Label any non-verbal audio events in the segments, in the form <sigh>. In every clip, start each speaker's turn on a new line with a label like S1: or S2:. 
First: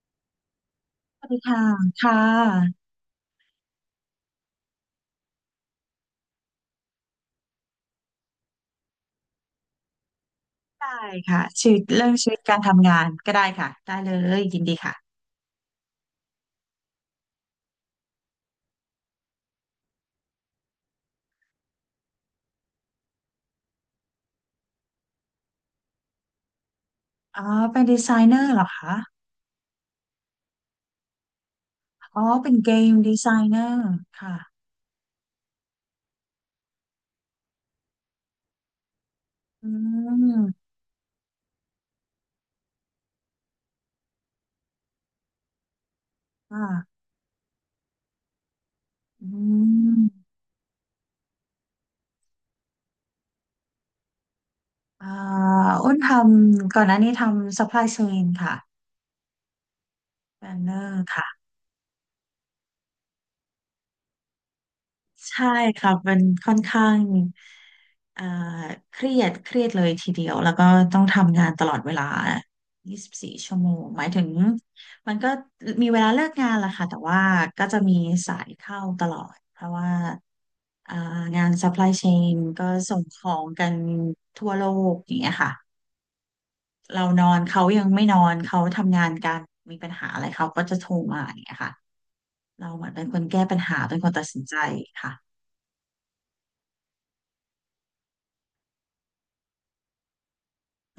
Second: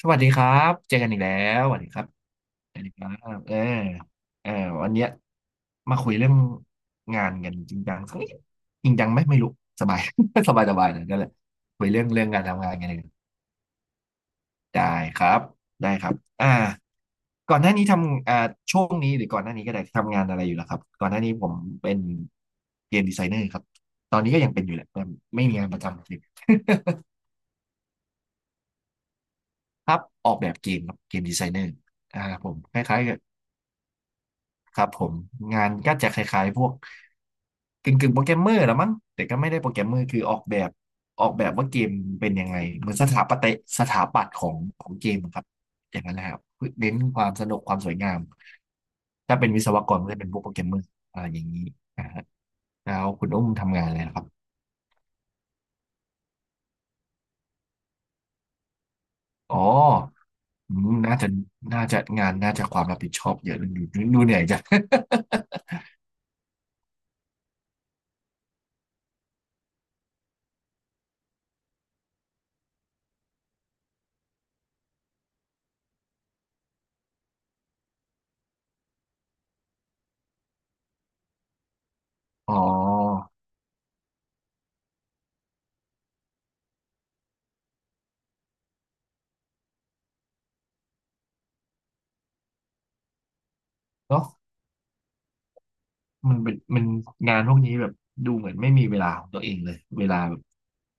S1: สวัสดีครับเจอกันอี
S2: ส
S1: ก
S2: วัส
S1: แล้
S2: ดี
S1: ว
S2: ค่ะ
S1: สวัสดีครับ
S2: ค่
S1: สวั
S2: ะ
S1: สดีครับเออวันเนี้ยมาคุยเรื่องงานกันจริงจังสักนิดจริงจังไหมไม่รู้สบาย <laughs> สบายสบายเล
S2: ได้
S1: ยนั่นแหละ
S2: ค่ะชีวิต
S1: คุยเรื่อง
S2: เรื่อง
S1: เรื่อง
S2: ชีวิต
S1: การ
S2: การ
S1: ทำงานกัน
S2: ทำงา
S1: เล
S2: น
S1: ย
S2: ก็ได้ค่ะได้เลยยินดีค่ะ
S1: ได้ครับได้ครับอ่าก่อนหน้านี้ทำช่วงนี้หรือก่อนหน้านี้ก็ได้ทำงานอะไรอยู่แล้วครับก่อนหน้านี้ผมเป็นเกมดีไซเนอร์ครับตอนนี้ก็ยังเป็นอยู่แหละแต่ไม่มีงานประจำเลย
S2: อ๋อเป็นดีไซเนอร์เหรอคะ
S1: <laughs> ครับออกแบบเกมครับเกมดีไซเนอร์
S2: อ๋อ
S1: ผ
S2: เป็น
S1: ม
S2: เก
S1: ค
S2: ม
S1: ล้ายๆ
S2: ดี
S1: กับ
S2: ไซเนอร์ค่ะ
S1: ครับผมงานก็จะคล้ายๆพวกกึ่งๆโปรแกรมเมอร์ละมั้งแต่ก็ไม่ได้
S2: อื
S1: โปรแกรมเมอร์คือออกแบ
S2: ม
S1: บออกแบบว่าเกมเป็นยังไงเหมือนสถาปตยสถาปัตย์ของของเกมครับอย่างนั้นนะครับ
S2: ค
S1: เน้น
S2: ่ะ
S1: ความสนุกความสวยงาม
S2: อื
S1: ถ้าเป็นวิศวกร
S2: ม
S1: ก็จะเป็นพวกโปรแกรมเมอร์อะไรอย่างนี้นะฮะแล้วคุณอุ้มทำงานอะไรนะครับ
S2: อ่าอ้นทำก่อนหน้านี้ทำ supply chain ค่ะ
S1: อ๋อ
S2: แบนเน
S1: อื
S2: อ
S1: ม
S2: ร์
S1: น่าจะ
S2: ค่ะ
S1: น่าจะงานน่าจะความรับผิดชอบเยอะดูดูดูเหนื่อยจัง
S2: ใช่ครับมันค่อนข้างเอ่อเครียดเลยทีเดียวแล้วก็ต้องทำงานตลอดเวลา 24 ชั่วโมงหมายถึงมันก็มีเวลาเลิกงานแหละค่ะแต่ว่าก็จะมีสายเข้าตลอดเพราะว่าเอ่องาน supply chain
S1: <laughs> อ๋
S2: ก็ส่งขอ
S1: อ
S2: งกันทั่วโลกอย่างเงี้ยค่ะเรานอนเขายังไม่นอนเขาทำงานกันมีปัญหาอะไรเขาก็จะโทรมาอย่างเงี้ยค่ะเราเหมือนเป็นคนแก้ปัญหาเป็นคนตั
S1: เนาะ
S2: ดสินใจค่ะ
S1: มันเป็นมันงานพวกนี้แบบดูเหมือนไม่มีเวลาของตัวเองเลยเวลาแบบ
S2: ไ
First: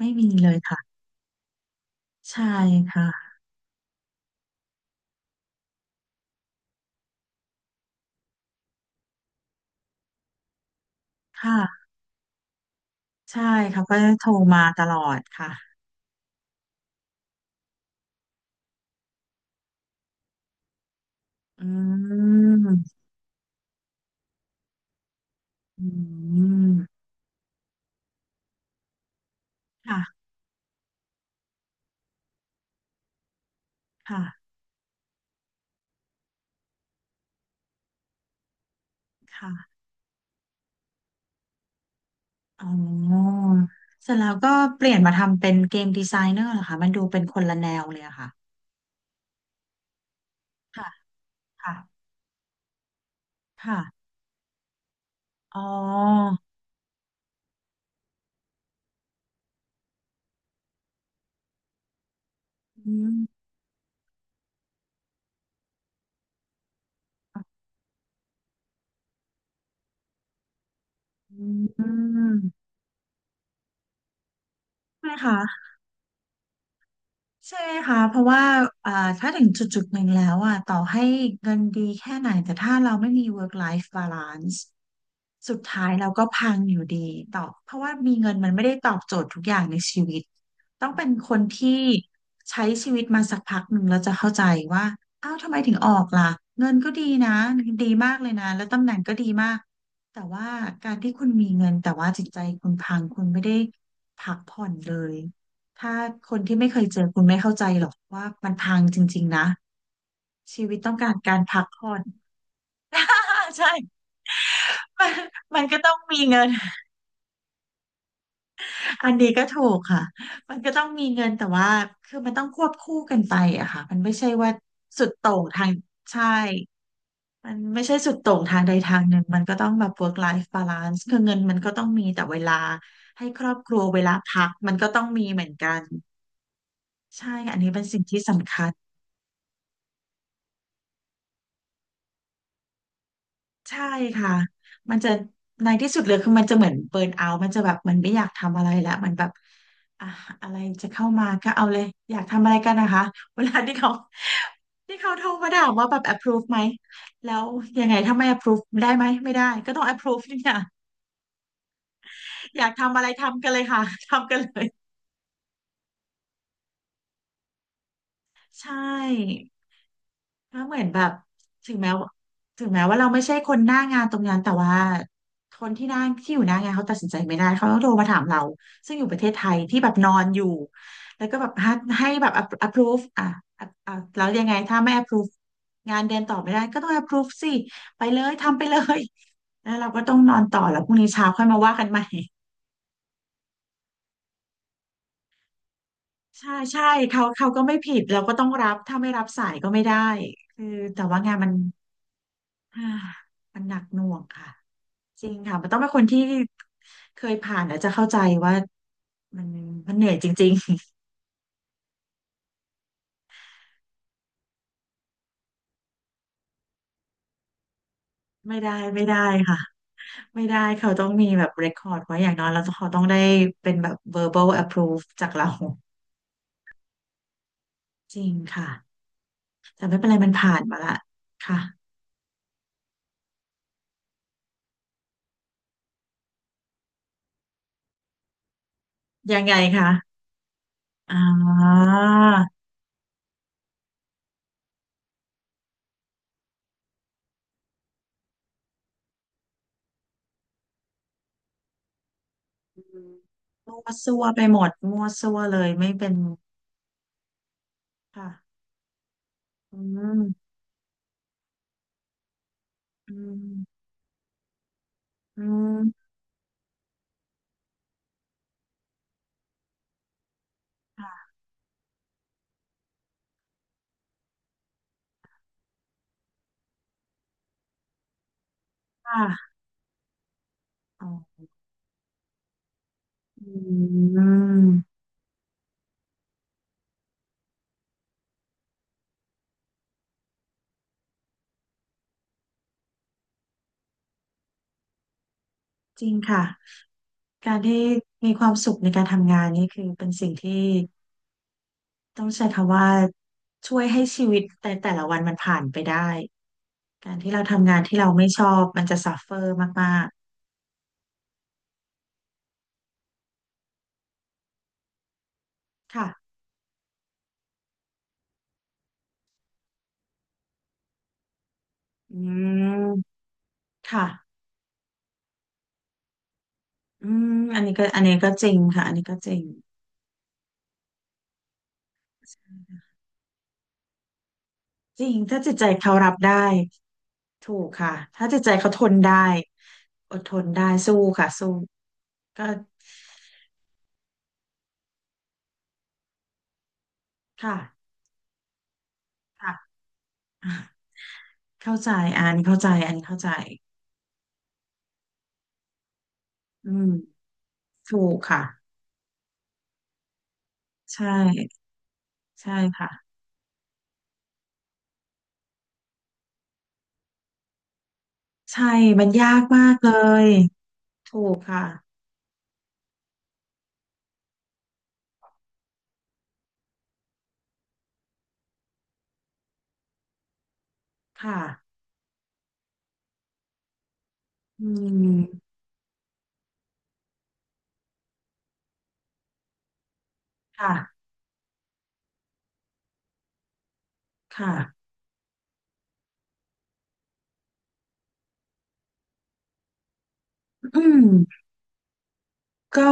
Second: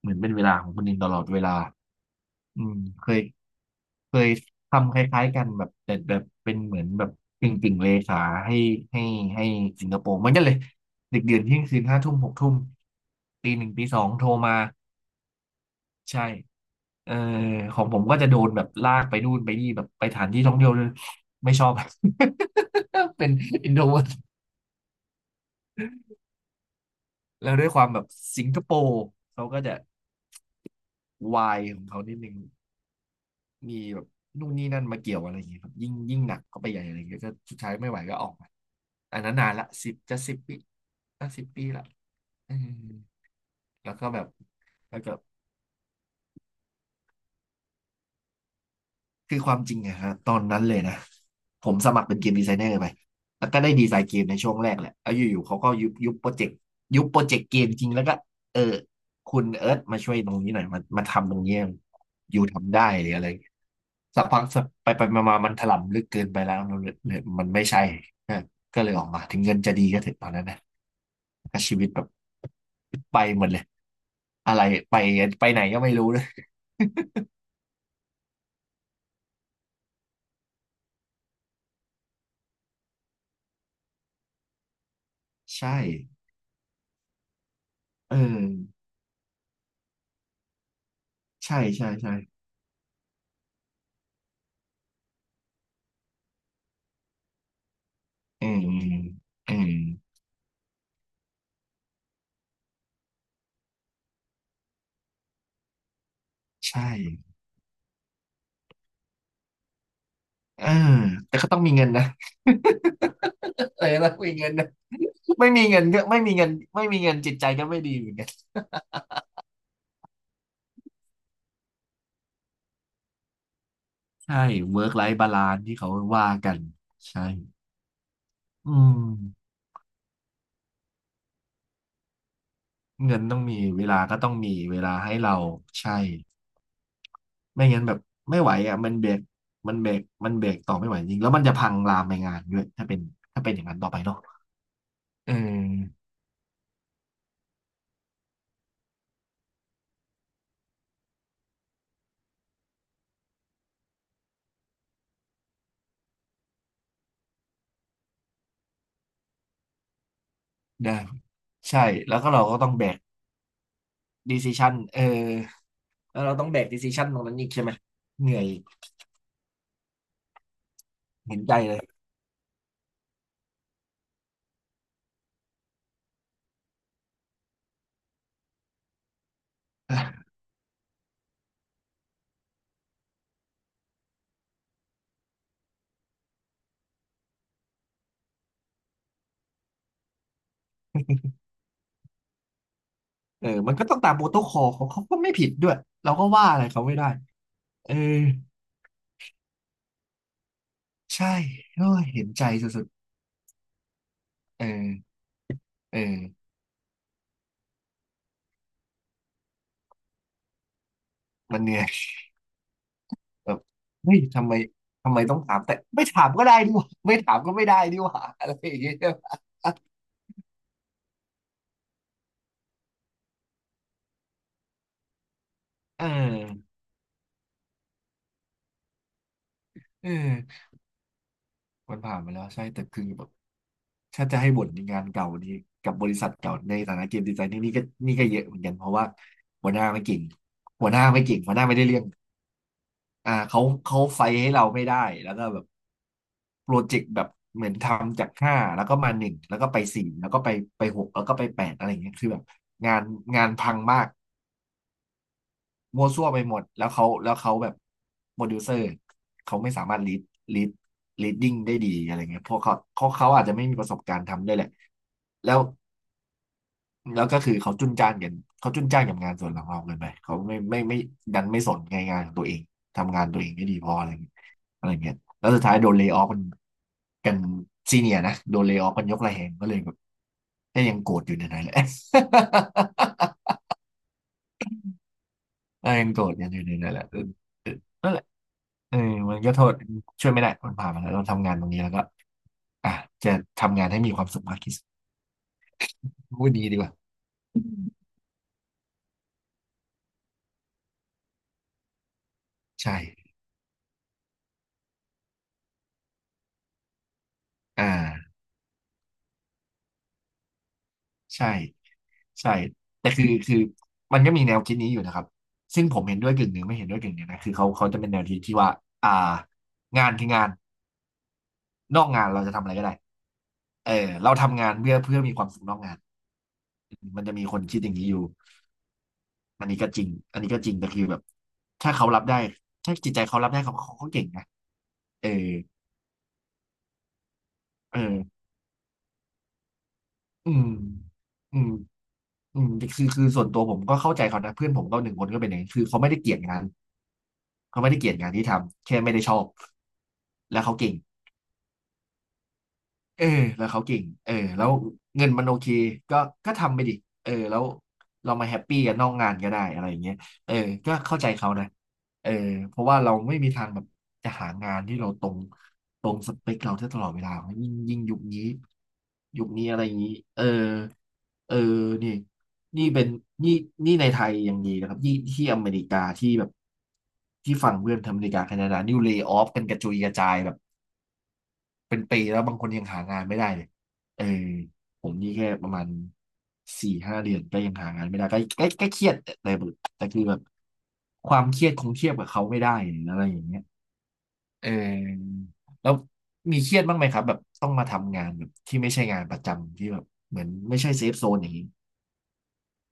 S1: เห
S2: ม่
S1: มือน
S2: มี
S1: เป็นเว
S2: เล
S1: ลา
S2: ย
S1: ของ
S2: ค่ะ
S1: คนอื่นตลอดเวลา
S2: ใช่
S1: อืมเคย
S2: ค่ะ
S1: เคยทำคล้ายๆกันแบบแต่แบบเป็นเหมือนแบบกึ่งกึ่งเลขาให้ให้ให้สิงคโปร์เหมือนกันเลยดึกดื่นเที่ยงคื
S2: ค่ะ
S1: นห้าทุ่มหกทุ่ม
S2: ใช่
S1: ตีหนึ่ง
S2: เขา
S1: ตี
S2: ก็
S1: สองโท
S2: โท
S1: ร
S2: ร
S1: มา
S2: มาตลอดค่ะ
S1: ใช่เออของผมก็จะโดนแบบลากไปนู่นไปนี่แบบไปสถานที่ท่องเที่ยวเลยไม่
S2: อื
S1: ชอบ
S2: ม
S1: <laughs> เป็นอินโทรเวิร์ต
S2: อืม
S1: แล้วด้วยความแบบสิงคโปร์เขาก็จะ
S2: ค่ะ
S1: วายของเขานิดนึงมีแบบนู่
S2: ค่ะ
S1: นนี่นั่นมาเกี่ยวอะไรอย่างเงี้ยครับยิ่งยิ่งหนักเข้าไปใหญ่อะไรเงี้ยก็สุดท้ายไม่ไหวก็ออกมาอันนั้นนานละ
S2: ค่ะ
S1: สิบจะสิบปีอะสิบปีละเ
S2: อ๋อ
S1: แล้วก็
S2: เสร็จ
S1: แบบ
S2: แล้วก็เปลี่ย
S1: แล้
S2: น
S1: วก็
S2: มาทำเป็นเกมดีไซเนอร์เหรอคะมันดูเป็นคนละแนวเลยอะค่ะ
S1: คือความจริงอะฮะตอนนั้นเลย
S2: ค่ะ
S1: นะผ
S2: ค่ะ
S1: มสมัครเป็นเกมดีไซเนอร์ไปแล้วก็ได้ดีไซ
S2: ค่ะ
S1: น์เกมในช่วงแรกแหละแลอยู่ๆเขา
S2: อ๋อ
S1: ก็ยุบยุบโปรเจกต์ยุบโปรเจกต์เกมจริงแล้วก็เออคุณเอิร์ธมาช่วยตรงนี้หน่อยมามาทำตรงนี้อยู่ทำได้
S2: อื
S1: หรืออะไร
S2: ม
S1: สักพักสักไปไปมามามันถล่ำลึกเกินไปแล้วมันเลยมันไม่ใช่ก็ก็เลยออกมาถึงเงินจะดีก็เถอะตอนนั้นนะ
S2: อื
S1: ก็ชีวิตแบบ
S2: ม
S1: ไปหมดเลยอะไรไป
S2: ใช่ไหม
S1: ไปไหน
S2: คะ
S1: ก็ไม่รู้เลย
S2: ใช่ไหมคะเพราะว่าอ่าถ้าถึงจุดหนึ่งแล้วอ่ะต่อให้เงินดีแค่ไหนแต่ถ้าเราไม่มี work life balance สุ
S1: <laughs>
S2: ด
S1: ใช่
S2: ท้ายเราก็พังอยู่ดีตอเพราะว่ามี
S1: เออ
S2: เงินมันไม่ได้ตอบโจทย์ทุกอย่างในชีวิตต้องเป็นคน
S1: ใช่
S2: ที่
S1: ใช่ใช่
S2: ใช้ชีวิตมาสักพักหนึ่งแล้วจะเข้าใจว่าอ้าวทำไมถึงออกล่ะเงินก็ดีนะดีมากเลย
S1: อื
S2: นะ
S1: ม
S2: แล้วตำแหน่งก็ดีมา
S1: อื
S2: ก
S1: ม
S2: แต่ว่าการที่คุณมีเงินแต่ว่าจิตใจคุณพังคุณไม่ได้พักผ่อนเลย ถ้าคนที่ไม่เค
S1: ใช่
S2: ยเจอคุณไม่เข้าใจหรอกว่ามันพังจริงๆนะชี
S1: เออ
S2: วิตต้องการ
S1: แต่
S2: การ
S1: ก็ต้อ
S2: พั
S1: ง
S2: ก
S1: มีเงิน
S2: ผ่อน
S1: นะ
S2: <laughs> อ่าใช่
S1: <laughs> เออต้อมีเงินนะ
S2: <laughs> มัน
S1: ไม่
S2: มั
S1: มี
S2: นก็
S1: เงิน
S2: ต้อง
S1: ก็ไม่
S2: มี
S1: มี
S2: เงิ
S1: เงิ
S2: น
S1: นไม่มีเงินจิตใจก็ไม่ดีเหมือนกัน
S2: อันนี้ก็ถูกค่ะมันก็ต้องมีเงินแต่ว่าคือมันต้องควบคู่กันไปอะค่ะมันไม่ใช่
S1: ใช่
S2: ว่า
S1: work
S2: สุด
S1: life
S2: โต่ง
S1: balance
S2: ทาง
S1: ที่เขา
S2: ใช่
S1: ว่ากันใช่
S2: มันไม่ใช่สุดโต่งทางใด
S1: อื
S2: ทางหนึ่งมัน
S1: ม
S2: ก็ต้องแบบ work life balance คือเงินมันก็ต้องมีแต่เวลา
S1: เงิน
S2: ให้
S1: ต้
S2: ค
S1: อง
S2: รอ
S1: มี
S2: บครั
S1: เว
S2: วเว
S1: ลา
S2: ลา
S1: ก็ต้อง
S2: พัก
S1: มี
S2: มัน
S1: เว
S2: ก็
S1: ลา
S2: ต้อง
S1: ให้
S2: มี
S1: เรา
S2: เหมือนกัน
S1: ใช่
S2: ใช่อัน
S1: ไม่
S2: นี้เป็
S1: งั้
S2: น
S1: นแบบ
S2: สิ่งที่
S1: ไม่ไห
S2: สำ
S1: ว
S2: คัญ
S1: อ่ะมันเบรกมันเบรกต่อไม่ไหวจริงแล้วมันจะพังลามไปงานด้วยถ้าเป็นอย่างนั้น
S2: ใช่
S1: ต่อไปเนาะ
S2: ค่ะมันจะ
S1: เอ
S2: ในที่สุ
S1: อ
S2: ดเลยคือมันจะเหมือนเบิร์นเอาท์มันจะแบบมันไม่อยากทำอะไรแล้วมันแบบอ่ะอะไรจะเข้ามาก็เอาเลยอยากทำอะไรกันนะคะ <laughs> เวลาที่เขาโทรมาถามว่าแบบ approve ไหมแล้วยังไงถ้าไม่ approve ได้ไหมไม่ได้ก็ต้อง approve นี่ค่ะ
S1: ได้ใช่แล้วก็เราก็
S2: <laughs> อยา
S1: ต้อ
S2: ก
S1: งแบ
S2: ทำ
S1: ก
S2: อะไรทำกันเลยค่ะ <laughs> ทำกันเลย
S1: decision เออ แล้วเราต้องแบกด c ซิชันตรงนั้นอีกใช่ไหม เหนื่อย
S2: ใช่ ถ้าเหมือนแบบ
S1: เห็นใจ
S2: ถึ
S1: เล
S2: ง
S1: ย
S2: แม้ว่าถึงแม้ว่าเราไม่ใช่คนหน้างานตรงนั้นแต่ว่าคนที่หน้าที่อยู่หน้างานเขาตัดสินใจไม่ได้เขาต้องโทรมาถามเราซึ่งอยู่ประเทศไทยที่แบบนอนอยู่แล้วก็แบบให้แบบ a p p approve อ่ะอ่ะอ่ะแล้วยังไงถ้าไม่ approve งานเดินต่อไม่ได้ก็ต้อง approve สิไปเลยทำไปเลยแล้วเราก็ต้องนอนต่อแล้วพรุ่งนี้เช้าค่อยมาว่ากันใหม่
S1: เออมันก็ต้องตามโปรโตคอลของเขาก็ไม่ผิดด้วย เราก็
S2: <laughs>
S1: ว่า
S2: ใช่
S1: อะไรเขา
S2: ใช่
S1: ไม่ได้
S2: เขาก็ไม่
S1: เออ
S2: ผิดเราก็ต้องรับถ้าไม่รับสายก็ไม่ได้คือแต่ว่า
S1: ใช่
S2: งานมัน
S1: โอ้ยเห็นใจ
S2: อ่า
S1: สุด
S2: มันหนักหน่วงค่ะ
S1: ๆเออ
S2: จริงค่ะมันต้องเป็น
S1: เอ
S2: คนที่
S1: อ
S2: เคยผ่านแล้วจะเข้าใจว่ามันเหนื่อยจริง
S1: มันเหนื่อยแบบเฮ้ยทำไมต้องถามแต่ไม่ถามก็ได้ดิวะไม่ถามก็ไม่ได้ดิวะ
S2: ๆ
S1: อะ
S2: <laughs>
S1: ไร
S2: ไม่ได้
S1: อย่างเงี้ย
S2: ไม่ได้ค่ะไม่ได้เขาต้องมีแบบ record ไว้อย่างน้อยแล้วเขาต้องได้เป็นแบบ verbal approve จากเรา
S1: ออ
S2: จริงค่ะแต่ไม่เป็
S1: เอ
S2: น
S1: อ
S2: ไรมันผ่านมาละค่ะ
S1: มันผ่านมาแล้วใช่แต่คือแบบถ้าจะให้บ่นในงานเก่านี้กับบริษัทเก่าในฐานะเกมดีไซน์นี่ก็ก็เยอะเหมือนกันเพราะว่า
S2: ยังไง
S1: หัวหน้า
S2: คะ
S1: ไม่เก่ง
S2: อ่
S1: หัวหน้าไม่ได้
S2: า
S1: เรื่องอ่าเขาเขาไฟให้เราไม่ได้แล้วก็แบบโปรเจกต์แบบเหมือนทำจากห้าแล้วก็มาหนึ่งแล้วก็ไปสี่แล้วก็ไปไปหกแล้วก็ไปแปดอะไรอย่างเงี้ยคือแบบ
S2: อื
S1: งาน
S2: ม
S1: งานพั
S2: มั่
S1: ง
S2: ว
S1: มาก
S2: ซั่วไปหมดมั่วซั่วเลยไม่
S1: มั่
S2: เป็
S1: ว
S2: น
S1: ซั่วไปหมดแล้วเขาแบบ
S2: ค่ะ
S1: โปรดิวเซอร์เขาไม่
S2: อื
S1: สามารถลีด
S2: ม
S1: ลีดลีดดิ้งได้ดีอะไรเงี้ยเพราะเขา
S2: อื
S1: เขาอาจจะไม่มี
S2: ม
S1: ประสบการณ์ทำด้วยแหละ
S2: อื
S1: แล้ว
S2: ม
S1: แล้วก็คือเขาจุนจ้านกันเขาจุนจ้านกับงานส่วนของเราเกินไปเขาไม่
S2: ค่ะ
S1: ดันไม่สนในงานของตัวเองทำงานตัวเองไม่ดีพออะไรเงี้ยอะไรเงี้ยแล้วสุดท้ายโดนเลย์ออฟกันซีเนียนะโดนเลย์ออฟกัน
S2: ค
S1: ยกระแหงก็เลยแบบก็ยังโกรธอยู่ใน
S2: ่ะ
S1: นั้นแหละ
S2: อืม
S1: <laughs> ยังโกรธกันอยู่ในนั้นแหละเออเออนั่นแหละ เออมันก็โทษช่วยไม่ได้มันผ่านมาแล้วเราทำงานตรงนี้แล้วก็อ่ะจะทำงานให้มีความสุขมากที่สุด
S2: จริงค่ะ
S1: พูดดีดีกว่า
S2: การที่มีความสุขในการทำงานนี่คือเป็นสิ่งที่ต้องใช้คำว่า
S1: ใช่
S2: ช่วยให้ชีวิตแต่แต่ละวันมันผ่านไปได้การที่เราทำงาน
S1: อ่า
S2: ที่เราไม่ชอบมันจะซัฟเฟอร์มาก
S1: ใช่ใช่แต่คือมันก็มีแนวคิดนี้อยู่นะครับซึ่ง
S2: ๆ
S1: ผม
S2: ค่ะ
S1: เห็นด้วยกึ่งหนึ่งไม่เห็นด้วยกึ่งหนึ่งนะคือเขาจะเป็นแนวคิดที่ว่าอ่างานคืองานนอก
S2: อื
S1: งานเราจะทำอะไรก็ได้
S2: ม
S1: เออ
S2: ค่ะ
S1: เราทำงานเพื่อมีความสุขนอกงาน
S2: อื
S1: มัน
S2: ม
S1: จะมีค
S2: อั
S1: น
S2: นนี้
S1: คิด
S2: ก็
S1: อย่าง
S2: อัน
S1: นี้
S2: นี้
S1: อยู่
S2: ก็จริงค่ะอันนี้ก็จริง
S1: อันนี้ก็จริงอันนี้ก็จริงแต่คือแบบถ้าเขารับได้ถ้าจิตใจเขารับได้เขาเก่งนะ
S2: จริง
S1: เออ
S2: ถ้าจิตใจเขารับได้ถูกค่ะ
S1: เอ
S2: ถ้าจิต
S1: อ
S2: ใจเขาทนได้อดทน
S1: อืม
S2: ได้สู้ค่ะสู้
S1: อืม
S2: ก็
S1: อืมคือส่วนตัวผมก็เข้าใจเขานะ เพื่อนผมก็หนึ่งคนก็เป็นอย่างนี้คือเขาไม่ได้เกลียดงาน
S2: ค่ะ
S1: เขาไม่ได้เกลียดงานที่ทำ แค่ไม่ได้ชอบ
S2: ค่
S1: แล้วเขา
S2: ะ
S1: เก่ง
S2: เข้าใจอันเข้าใจอันเข้า
S1: เออ
S2: ใจ
S1: แล้วเขาเก่งเออแล้วเงินมันโอเคก็ก็
S2: อื
S1: ทำไป
S2: ม
S1: ดิเออแล้ว
S2: ถูก
S1: เรา
S2: ค่ะ
S1: มาแฮปปี้กันนอกงานก็ได้อะไรอย่างเงี้ยเออก็
S2: ใช่
S1: เข้าใจเขานะเออ
S2: ใช่
S1: เพราะ
S2: ค่ะ
S1: ว่าเราไม่มีทางแบบจะหางานที่เราตรงตรงสเปคเราได้ตลอดเวลายิ่งยุคนี้
S2: ใช่ มันยาก
S1: ยุค
S2: มา
S1: นี้
S2: ก
S1: อะไร
S2: เล
S1: อย่างนี้
S2: ย
S1: เออ
S2: ถูก
S1: เออ
S2: ค่ะ
S1: นี่นี่เป็นนี่นี่ในไทยยังดีนะครับที่อเมริกาที่แบบที่ฝั่งเพื่อนทำอเมริกาแคนาดานี่เลย์ออฟกันกระจุยกระจายแบบ
S2: ค่ะ
S1: เป็นปีแล้วบางคนยังหางานไม่ได้เลยเออ
S2: อื
S1: ผมนี่แค่
S2: ม
S1: ประมาณสี่ห้าเดือนก็ยังหางานไม่ได้ก็เครียดแต่แบบแต่คือแบบ
S2: ค่ะ
S1: ความเครียดคงเทียบกับเขาไม่ได้หรืออะไรอย่างเงี้ยเออ
S2: ค่ะ
S1: แล้วมีเครียดบ้างไหมครับแบบต้องมาทำงานแบบที่ไม่ใช่งานประจำที่แบบเหมือนไม่
S2: อื
S1: ใช่เซฟโซน
S2: ม
S1: อย่างนี้
S2: ก็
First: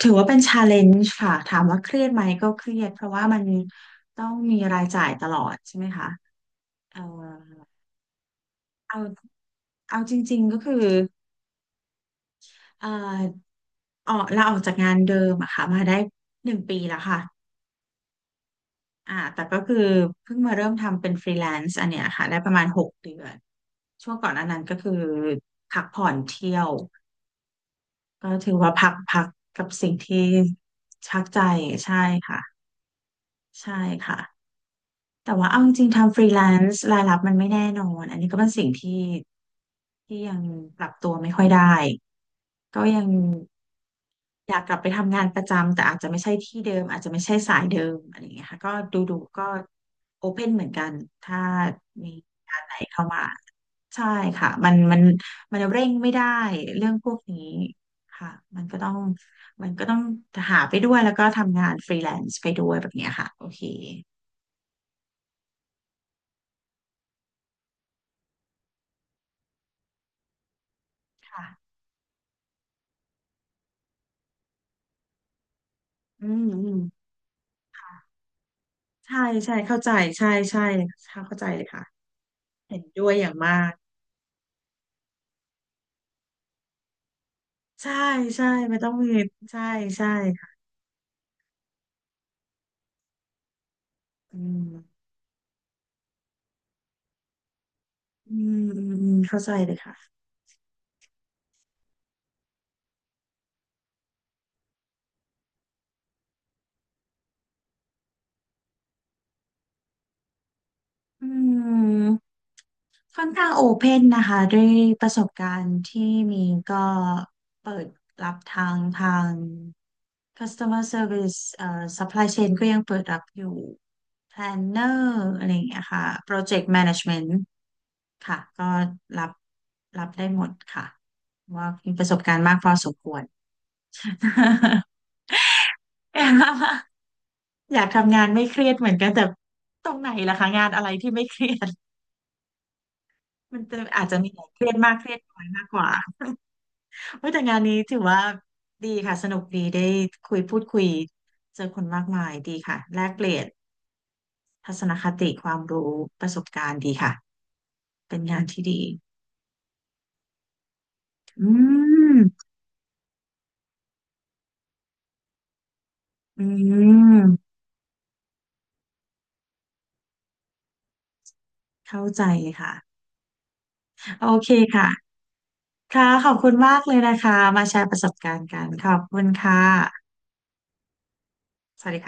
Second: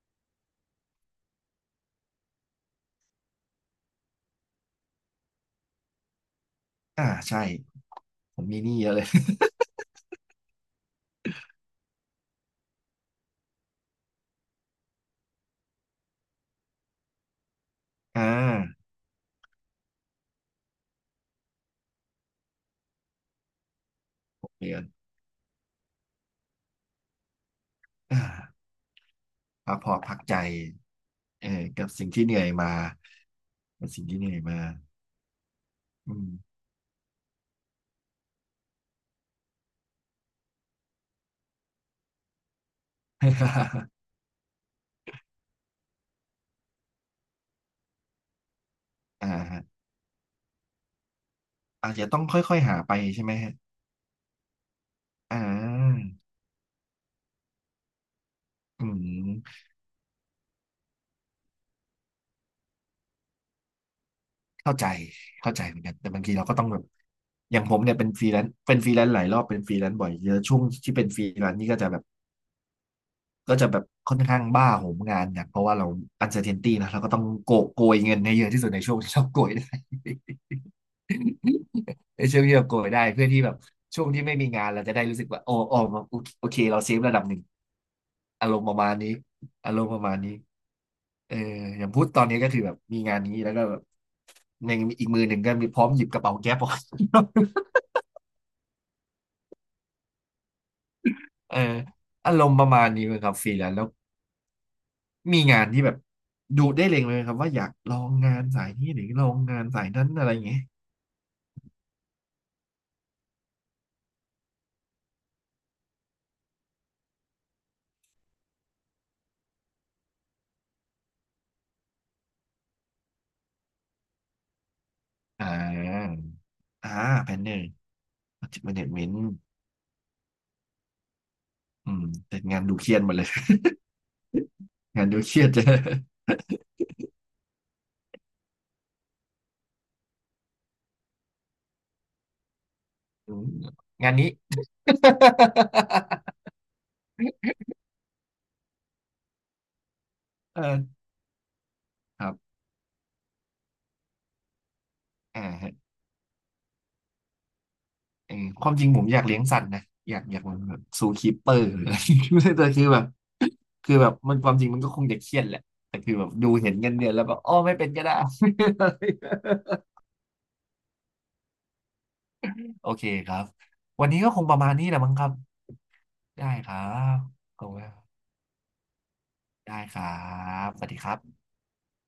S2: ถือว่าเป็นชาเลนจ์ค่ะ ถามว่าเครียดไหมก็เครียด เพราะว่ามันต้องมีรายจ่ายตลอดใช่ไหมคะ เอ่อ
S1: ใช่ผมมีหนี้เยอะ
S2: เอา
S1: เลย
S2: จริงๆก็คือเอ่อออกาออกจากงานเดิมอะค่ะมาได้1 ปีแล้วค่ะ
S1: <laughs> อ่า
S2: แต่ก็คือเพิ่งมาเริ่มทำเป็นฟรีแลนซ์อันเนี้ยค่ะได้ประมาณ6 เดือนช่วงก่อนอั
S1: ห
S2: น
S1: ก
S2: นั้น
S1: เดื
S2: ก็
S1: อน
S2: คือพักผ่อนเที่ยว
S1: อ่า
S2: ก็ถือว่าพักพักกับ
S1: พักพ
S2: สิ่
S1: อ
S2: ง
S1: พัก
S2: ที่
S1: ใจ
S2: ชักใจ
S1: เออกับ
S2: ใช่
S1: สิ่งที่เหนื่
S2: ค่ะ
S1: อยมา
S2: ใช่
S1: กับสิ่ง
S2: ค่ะ
S1: ที่เหนื่อยมา
S2: แต่ว่าเอาจริงๆ
S1: อื
S2: ทำฟรี
S1: ม
S2: แลนซ์รายรับมันไม่แน่นอนอันนี้ก็เป็นสิ่งที่ยังปรับตัวไม่ค่อยได้ก็ยัง
S1: <laughs>
S2: อยากกลับไปทำงานประจำแต่อาจจะไม่ใช่ที่เดิมอาจจะไม่ใช่สายเดิมอะไรอย่างเงี้ยค่ะก็ดูดู
S1: อ่า
S2: ก็
S1: ฮะ
S2: โอเพนเหมือนกันถ้า
S1: อาจจะ
S2: มี
S1: ต้องค่อ
S2: อะ
S1: ยๆ
S2: ไร
S1: หาไป
S2: เข้ามา
S1: ใช่ไหมฮะ
S2: ใช่ค่ะมันมัน
S1: อ่า
S2: มันเร่งไม่ได้เรื่องพวกนี้ค่ะมันก็
S1: อื
S2: ต้อง
S1: ม
S2: มันก็ต้องหาไปด้วยแล้วก็ทำงานฟรีแลนซ์ไปด้วยแบบเนี้ยค่ะโอเค
S1: เข้าใจเข้าใจเหมือนกันแต่บางทีเราก็ต้องแบบ อย่างผมเนี่ยเป็นฟรีแลนซ์เป็นฟรีแลนซ์หลายรอบเป็นฟรีแลนซ์บ่อยเยอะช่วงที่เป็นฟรี
S2: ค่ะ
S1: แลนซ์นี่ก็จะแบบก็จะแบบค่อนข้างบ้าโหมงานเนี่ยเพราะว่าเรา
S2: อื
S1: อันเซอร์เทนตี้นะเรา
S2: ม
S1: ก็ต้องโกยเงินให้เยอะที่สุดในช่วงที่
S2: ใช่
S1: เราโกย
S2: ใช่
S1: ได้
S2: เข้าใจใช่ใช่เข้าใจเลยค่ะ
S1: ได้ช่วยพี่แบบโก
S2: เห็น
S1: ยได้
S2: ด้วยอ
S1: เพื่อ
S2: ย่าง
S1: ที่แบ
S2: มา
S1: บ
S2: ก
S1: ช่วงที่ไม่มีงานเราจะได้รู้สึกว่าโอ้โอเคเราเซฟระดับหนึ่ง
S2: ใช่ใช่
S1: อารมณ์ป
S2: ไม่
S1: ระ
S2: ต้
S1: มา
S2: อง
S1: ณ
S2: มี
S1: นี้
S2: ใช่
S1: อารมณ์ประ
S2: ใช่
S1: มาณนี้
S2: ค่ะ
S1: เอออย่างพูดตอนนี้ก็คือแบบมีงานนี้แล้วก็แบบ
S2: อืม
S1: ในอีกมือหนึ่งก็มีพร้อมหยิบกระเป๋าแก๊ปออก <laughs>
S2: อืมอืมอืมเข้าใจเลยค่ะ
S1: เอออารมณ์ประมาณนี้เลยครับฟรีแลนซ์แล้วมีงานที่แบบดูได้เล็งเลยครับว่าอยากลองงานสายนี้หรือลองงานสายนั้นอะไรอย่างเงี้ย
S2: อืมค่อนข้างโอเพนนะคะด้วยประสบการณ์ที่มีก็เปิดรับทาง customer service supply chain ก็ยังเปิดรับอยู่ planner อะ
S1: อ่
S2: ไรอย่างเงี้ยค่ะ
S1: า
S2: project
S1: อ่า
S2: management
S1: แพนเนอร์
S2: ค่ะก็
S1: แมเนจเมนต์
S2: รับรับได้หมดค่ะว่า
S1: อื
S2: มีป
S1: ม
S2: ระสบกา
S1: แต่
S2: รณ์มาก
S1: งาน
S2: พอ
S1: ดูเค
S2: ส
S1: รี
S2: ม
S1: ยด
S2: ค
S1: หมด
S2: ว
S1: เล
S2: ร
S1: ย
S2: <laughs>
S1: งานดูเครียดจะ
S2: อยากทำงานไม่เครียดเหมือนกันแต่ตรงไหนล่ะคะงานอะไรที่ไม่เครียด
S1: อืม
S2: มันจะอาจ
S1: งาน
S2: จะ
S1: นี้
S2: มี
S1: <laughs>
S2: หลายเครียดมากเครียดน้อยมากกว่า <laughs> เฮ้ยแต่งานนี้ถือว่าดีค่ะสนุกดีได้คุยพูดคุย
S1: เออ
S2: เจอคนมากมา
S1: ครั
S2: ย
S1: บ
S2: ดีค่ะแลกเปลี่ยน ทัศนคติความ
S1: อ่า
S2: รู้ประสบการณ์ดีค่ะเป็น
S1: เออ
S2: งานที่
S1: ความ
S2: ดี
S1: จริงผมอยากเลี้ยงสัตว์นะอยากเหมือนแบบซูคีปเป
S2: อื
S1: อร์หรืออะไร
S2: ม
S1: <laughs> แต่คือแบบมันความจริงมันก็คงจะเครียดแหละแต่คือแบบ
S2: อื
S1: ดูเห็นเงินเดือนแล้วแบบอ๋
S2: ม
S1: อไม่เป็นก็ได้ <laughs>
S2: เข้าใจค่ะ
S1: โอเคครับวันนี้
S2: โอ
S1: ก็คง
S2: เค
S1: ประมาณนี้แหละมั้
S2: ค่ะ
S1: งครับ
S2: ค่ะขอบคุ
S1: ได้
S2: ณ
S1: ค
S2: มา
S1: รั
S2: กเลยนะ
S1: บ
S2: คะ
S1: ข
S2: มา
S1: อบ
S2: แช
S1: คุณค
S2: ร์ป
S1: รั
S2: ระสบ
S1: บ
S2: การณ์กันขอบคุณค่ะ
S1: ได้ครับสวัสดีครับ
S2: สวัสดีค่ะ